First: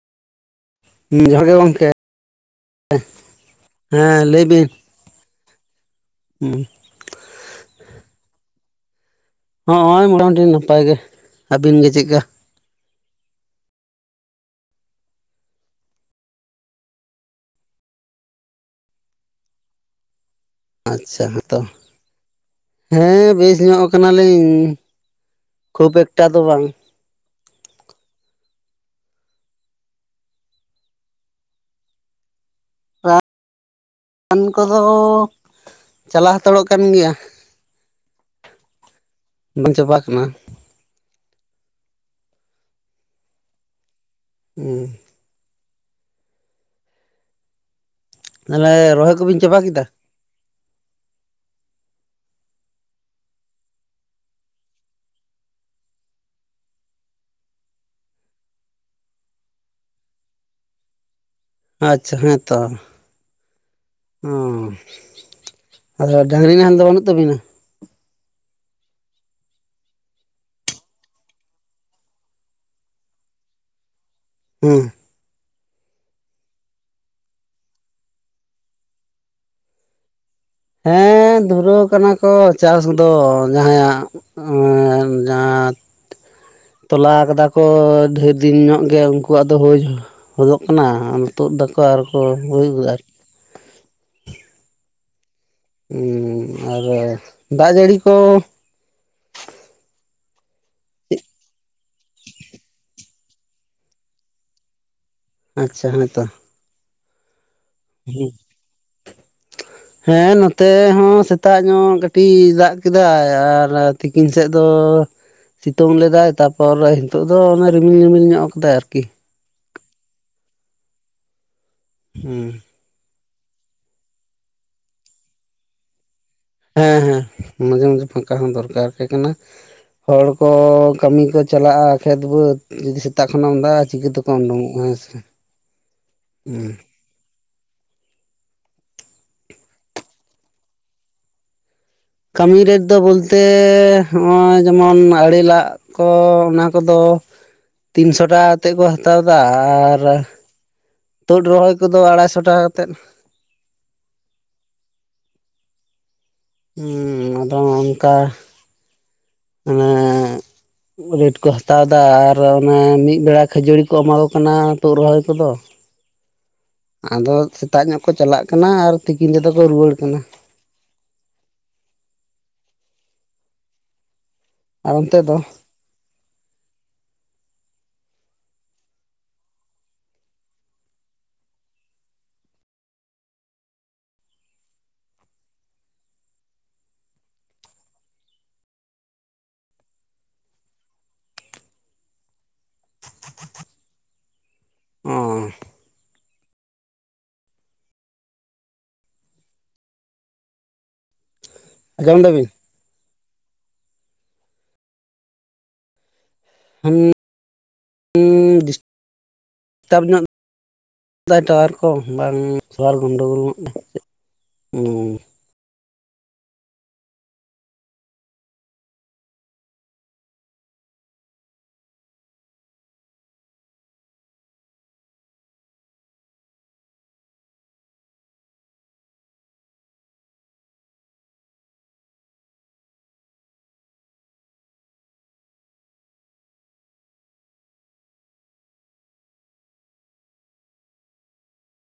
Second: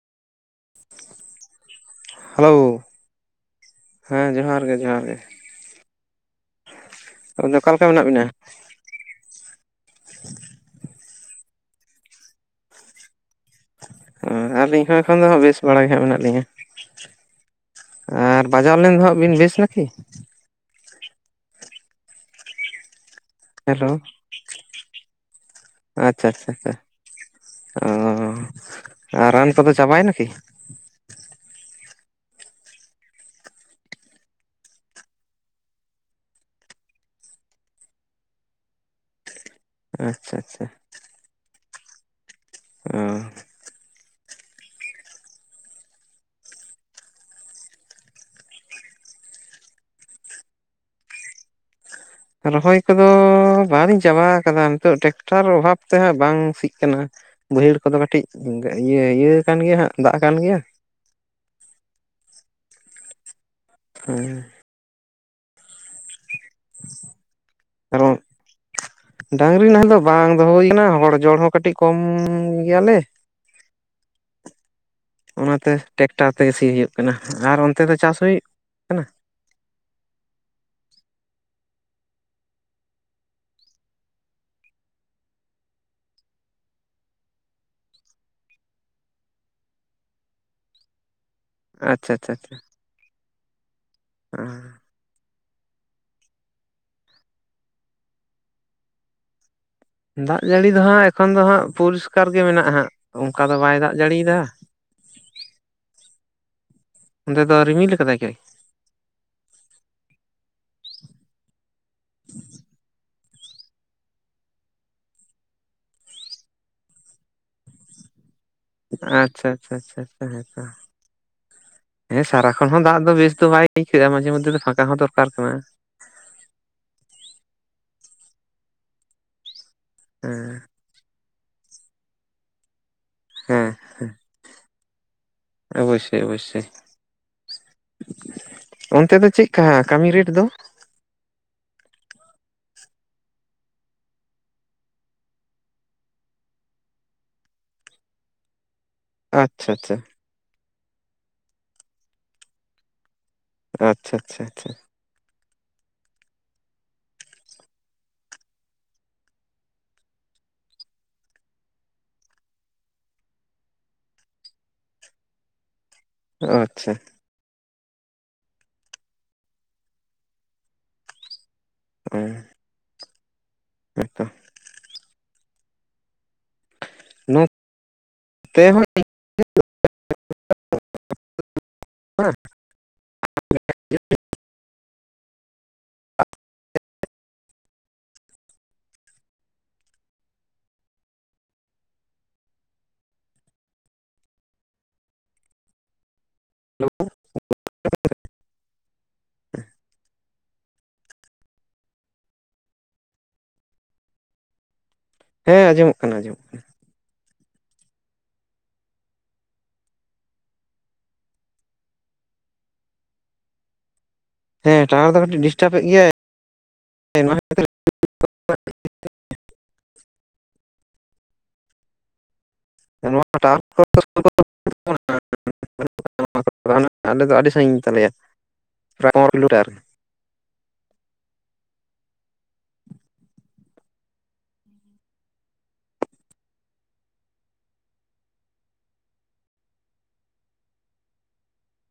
ᱡᱚᱦᱟᱨ ᱜᱮ ᱜᱚᱢᱠᱮ ᱦᱮᱞᱳ ᱾ ᱦᱮᱸ ᱾ ᱞᱟᱹᱭ ᱡᱚᱦᱟᱨ ᱵᱤᱱ? ᱜᱮ ᱡᱚᱦᱟᱨ ᱜᱮ ᱾ ᱦᱩᱸ ᱟᱫᱚ ᱚᱠᱟ ᱞᱮᱠᱟ ᱢᱮᱱᱟᱜ ᱵᱮᱱᱟ? ᱦᱚᱸᱜᱼᱚᱭ ᱢᱚᱴᱟᱢᱩᱴᱤ ᱱᱟᱯᱟᱭ ᱜᱮ ᱾ ᱟᱹᱵᱤᱱ ᱜᱮ ᱪᱮᱫ ᱞᱮᱠᱟ? ᱚ ᱟᱹᱞᱤᱧ ᱦᱚᱸ ᱮᱠᱷᱚᱱ ᱫᱚ ᱦᱟᱸᱜ ᱵᱮᱥ ᱵᱟᱲᱟ ᱜᱮ ᱦᱟᱸᱜ ᱢᱮᱱᱟᱜ ᱞᱤᱧᱟ ᱾ ᱟᱨ ᱵᱟᱡᱟᱣ ᱞᱮᱱ ᱫᱚ ᱦᱟᱸᱜ ᱵᱤᱱ ᱵᱮᱥ ᱱᱟᱠᱤ ᱟᱪᱪᱷᱟ ᱦᱮᱛᱚ ᱦᱮᱸ ᱵᱮᱥ ᱧᱚᱜ ᱦᱮᱞᱳ ᱠᱟᱱᱟᱞᱤᱧ ᱠᱷᱩᱵ ᱮᱠᱴᱟ ᱟᱪᱪᱷᱟ ᱫᱚ ᱟᱪᱪᱷᱟ ᱵᱟᱝ ᱟᱪᱪᱷᱟ ᱚ ᱨᱟᱱ ᱠᱚᱫᱚ ᱪᱟᱵᱟᱭᱮᱱᱟ ᱠᱤ ᱨᱟᱱ ᱠᱚᱫᱚ ᱪᱟᱞᱟᱣ ᱦᱟᱛᱟᱲᱚᱜ ᱠᱟᱱ ᱜᱮᱭᱟ ᱛ [unintelligible] ᱵᱟᱝ ᱪᱟᱵᱟ ᱠᱟᱱᱟ ᱚ ᱦᱩᱸ ᱛᱟᱦᱚᱞᱮ ᱨᱚᱦᱚᱭ ᱠᱚᱵᱤᱱ ᱪᱟᱵᱟ ᱠᱮᱫᱟ ᱨᱚᱦᱚᱭ ᱠᱚᱫᱚ ᱵᱟᱞᱤᱧ ᱪᱟᱵᱟ ᱠᱟᱫᱟ ᱱᱤᱛᱚᱜ ᱴᱮᱠᱴᱟᱨ ᱚᱵᱷᱟᱵ ᱛᱮᱦᱟᱸᱜ ᱵᱟᱝ ᱥᱤᱜ ᱠᱟᱱᱟ ᱵᱟᱹᱭᱦᱟᱹᱲ ᱠᱚᱫᱚ ᱠᱟᱹᱴᱤᱡ ᱤᱭᱟᱹ ᱤᱭᱟᱹ ᱠᱟᱱ ᱜᱮᱭᱟ ᱦᱟᱸᱜ ᱫᱟᱜ ᱠᱟᱱ ᱜᱮᱭᱟ ᱟᱪᱪᱷᱟ ᱦᱮᱸᱛᱚ ᱦᱮᱸ ᱚᱸ ᱟᱫᱚ ᱰᱟᱹᱝᱨᱤ ᱱᱟᱦᱮᱞ ᱫᱚ ᱵᱟᱹᱱᱩᱜ ᱛᱟᱵᱤᱱᱟ ᱠᱟᱨᱚᱱ ᱰᱟᱝᱨᱤ ᱱᱟᱦᱮᱞ ᱫᱚ ᱵᱟᱝ ᱫᱚᱦᱚ ᱦᱩᱭᱠᱟᱱᱟ ᱦᱚᱲ ᱡᱚᱲ ᱦᱚᱸ ᱠᱟᱹᱴᱤᱡ ᱠᱚᱢ ᱜᱮᱭᱟᱞᱮ ᱦᱮᱸ ᱚᱱᱟᱛᱮ ᱴᱮᱠᱴᱟᱨ ᱛᱮᱜᱮ ᱥᱤ ᱦᱩᱭᱩᱜ ᱠᱟᱱᱟ ᱟᱨ ᱚᱱᱛᱮ ᱫᱚ ᱪᱟᱥ ᱦᱚᱭᱩᱜ ᱦᱮᱸ ᱫᱷᱩᱨᱟᱹᱣ ᱠᱟᱱᱟ ᱠᱚ ᱪᱟᱥ ᱫᱚ ᱡᱟᱦᱟᱸᱭᱟᱜ ᱮ ᱡᱟᱦᱟᱸᱛ [unintelligible] ᱛᱚᱞᱟ ᱠᱟᱫᱟ ᱠᱚ ᱰᱷᱮᱨ ᱫᱤᱱ ᱧᱚᱜ ᱜᱮ ᱩᱱᱠᱩᱣᱟᱜ ᱫᱚ ᱦᱩᱭ ᱜᱚᱫᱚᱜ ᱠᱟᱱᱟ ᱛᱩᱫ ᱫᱟᱠᱚ ᱟᱪᱪᱷᱟ ᱟᱨᱠᱚ ᱟᱪᱪᱷᱟ ᱟᱪᱪᱷᱟ ᱦᱩᱭ ᱟᱨᱠᱤ [unintelligible] ᱟᱨ ᱫᱟᱜ ᱡᱟᱹᱲᱤ ᱠᱚ ᱫᱟᱜ ᱡᱟᱹᱲᱤ ᱫᱚ ᱦᱟᱸᱜ ᱮᱠᱷᱚᱱ ᱫᱚ ᱦᱟᱸᱜ ᱯᱚᱨᱤᱥᱠᱟᱨ ᱜᱮ ᱢᱮᱱᱟᱜᱼᱟ ᱦᱟᱸᱜ ᱚᱱᱠᱟ ᱫᱚ ᱵᱟᱭ ᱫᱟᱜ ᱡᱟᱹᱲᱤᱭᱮᱫᱟ ᱟᱪᱪᱷᱟ ᱦᱮᱸ ᱛᱚ ᱚᱱᱛᱮ ᱫᱚ ᱨᱤᱢᱤᱞ ᱠᱟᱫᱟᱭ ᱠᱤ ᱦᱮᱸ ᱱᱚᱛᱮ ᱦᱚᱸ ᱥᱮᱛᱟᱜ ᱧᱚᱜ ᱠᱟᱹᱴᱤᱡ ᱫᱟᱜ ᱠᱮᱫᱟᱭ ᱟᱨ ᱛᱤᱠᱤᱱ ᱥᱮᱫ ᱫᱚ ᱥᱤᱛᱩᱝ ᱞᱮᱫᱟᱭ, ᱛᱟᱯᱚᱨ ᱱᱤᱛᱚᱜ ᱫᱚ ᱚᱱ ᱨᱤᱢᱤᱞ ᱨᱤᱢᱤᱞ ᱧᱚᱜ ᱠᱟᱫᱟᱭ ᱟᱨᱠᱤ ᱟᱪᱪᱷᱟ ᱟᱪᱪᱷᱟ ᱦᱮᱸ ᱦᱩᱸ ᱥᱟᱨᱟᱠᱷᱚᱱ ᱦᱚᱸ ᱫᱟᱜ ᱫᱚ ᱵᱮᱥ ᱫᱚ ᱵᱟᱭ ᱤᱭᱼᱟ ᱢᱟᱡᱮ ᱢᱚᱫᱽᱫᱷᱮ ᱨᱮ ᱯᱷᱟᱸᱠᱟ ᱦᱚᱸ ᱫᱚᱨᱠᱟᱨ ᱠᱟᱱᱟ᱾ ᱦᱮᱸ ᱦᱮᱸ ᱢᱟᱡᱷᱮ ᱢᱟᱡᱷᱮ ᱯᱷᱟᱸᱠᱟ ᱦᱚᱸ ᱫᱚᱨᱠᱟᱨ ᱜᱮ ᱠᱟᱱᱟ᱾ ᱦᱚᱲ ᱠᱚ ᱦᱮᱸ ᱠᱟᱹᱢᱤ ᱠᱚ ᱪᱟᱞᱟᱜᱼᱟ ᱠᱷᱮᱛ ᱵᱟᱹᱫᱽ ᱡᱩᱫᱤ ᱥᱮᱛᱟᱜ ᱠᱷᱚᱱᱮᱢ ᱦᱮᱸ ᱫᱟᱜᱼᱟ ᱪᱤᱠᱟᱹᱛᱮ [unintelligible] ᱦᱮᱸ ᱥᱮ ᱚᱵᱚᱥᱥᱳᱭ ᱦᱩᱸ ᱚᱵᱚᱥᱥᱳᱭ, ᱚᱱᱛᱮ ᱫᱚ ᱪᱮᱫᱠᱟ ᱠᱟᱹᱢᱤ ᱨᱮᱴ ᱫᱚ? ᱠᱟᱹᱢᱤ ᱨᱮᱴ ᱫᱚ ᱵᱚᱞᱛᱮ ᱱᱚᱜᱼᱚᱭ ᱡᱮᱢᱚᱱ ᱟᱲᱮ ᱞᱟᱜ ᱚ ᱚᱱᱟ ᱠᱚᱫᱚ ᱛᱤᱱᱥᱚ ᱴᱟᱠᱟ ᱠᱟᱛᱮᱫ ᱠᱚ ᱦᱟᱛᱟᱣ ᱮᱫᱟ ᱟᱪᱪᱷᱟ ᱟᱪᱪᱷᱟ ᱟᱨ ᱛᱩᱫ ᱨᱚᱦᱚᱭ ᱠᱚᱫᱚ ᱟᱲᱟᱭᱥᱚ ᱴᱟᱠᱟ ᱠᱟᱛᱮᱫ ᱟᱪᱪᱷᱟ ᱟᱪᱪᱷᱟ ᱟᱪᱪᱷᱟ ᱟᱫᱚ ᱚᱱᱠᱟ ᱢᱟᱱᱮ ᱨᱮᱴ ᱠᱚ ᱦᱟᱛᱟᱣ ᱮᱫᱟ ᱟᱨ ᱚᱱᱮ ᱢᱤᱫ ᱵᱮᱲᱟ ᱠᱷᱟᱹᱡᱟᱹᱲᱤ ᱠᱚ ᱮᱢᱟ ᱠᱚ ᱠᱟᱱᱟ ᱛᱩᱫ ᱨᱚᱦᱚᱭ ᱠᱚᱫᱚ ᱟᱪᱪᱷᱟ ᱟᱫᱚ ᱥᱮᱛᱟᱜ ᱧᱚᱜ ᱠᱚ ᱪᱟᱞᱟᱜ ᱠᱟᱱᱟ ᱟᱨ ᱛᱤᱠᱤᱱ ᱛᱮᱫᱚ ᱠᱚ ᱨᱩᱭᱟᱹᱲ ᱠᱟᱱᱟ᱾ [unintelligible] ᱛᱟᱭᱛᱚ [unintelligible] ᱟᱨ ᱚᱱᱛᱮ ᱫᱚ ᱱᱚ ᱛᱮᱦᱚᱸ [unintelligible] [unintelligible] ᱚ [unintelligible] ᱟᱡᱚᱢ ᱫᱟ ᱵᱤᱱ ᱦᱮᱸ ᱟᱸᱡᱚᱢᱚᱜ ᱠᱟᱱᱟ ᱟᱸᱚᱢᱚᱜ ᱠᱟᱱᱟ [unintelligible] [unintelligible] ᱦᱮᱸ ᱦᱩᱸ ᱴᱟᱣᱟᱨ ᱫᱚ ᱠᱟᱹᱴᱤᱡ ᱰᱤᱥᱴᱟᱵ ᱮᱫ ᱜᱮᱭᱟᱭ [unintelligible] [unintelligible] ᱟᱞᱮ ᱫᱚ ᱟᱹᱰᱤ ᱥᱟᱺᱜᱤᱧ ᱜᱮᱛᱟᱞᱮᱭᱟᱟᱭ ᱯᱚᱱᱨᱚ ᱠᱤᱞᱳᱢᱤᱴᱟᱨ ᱟᱨᱠᱤ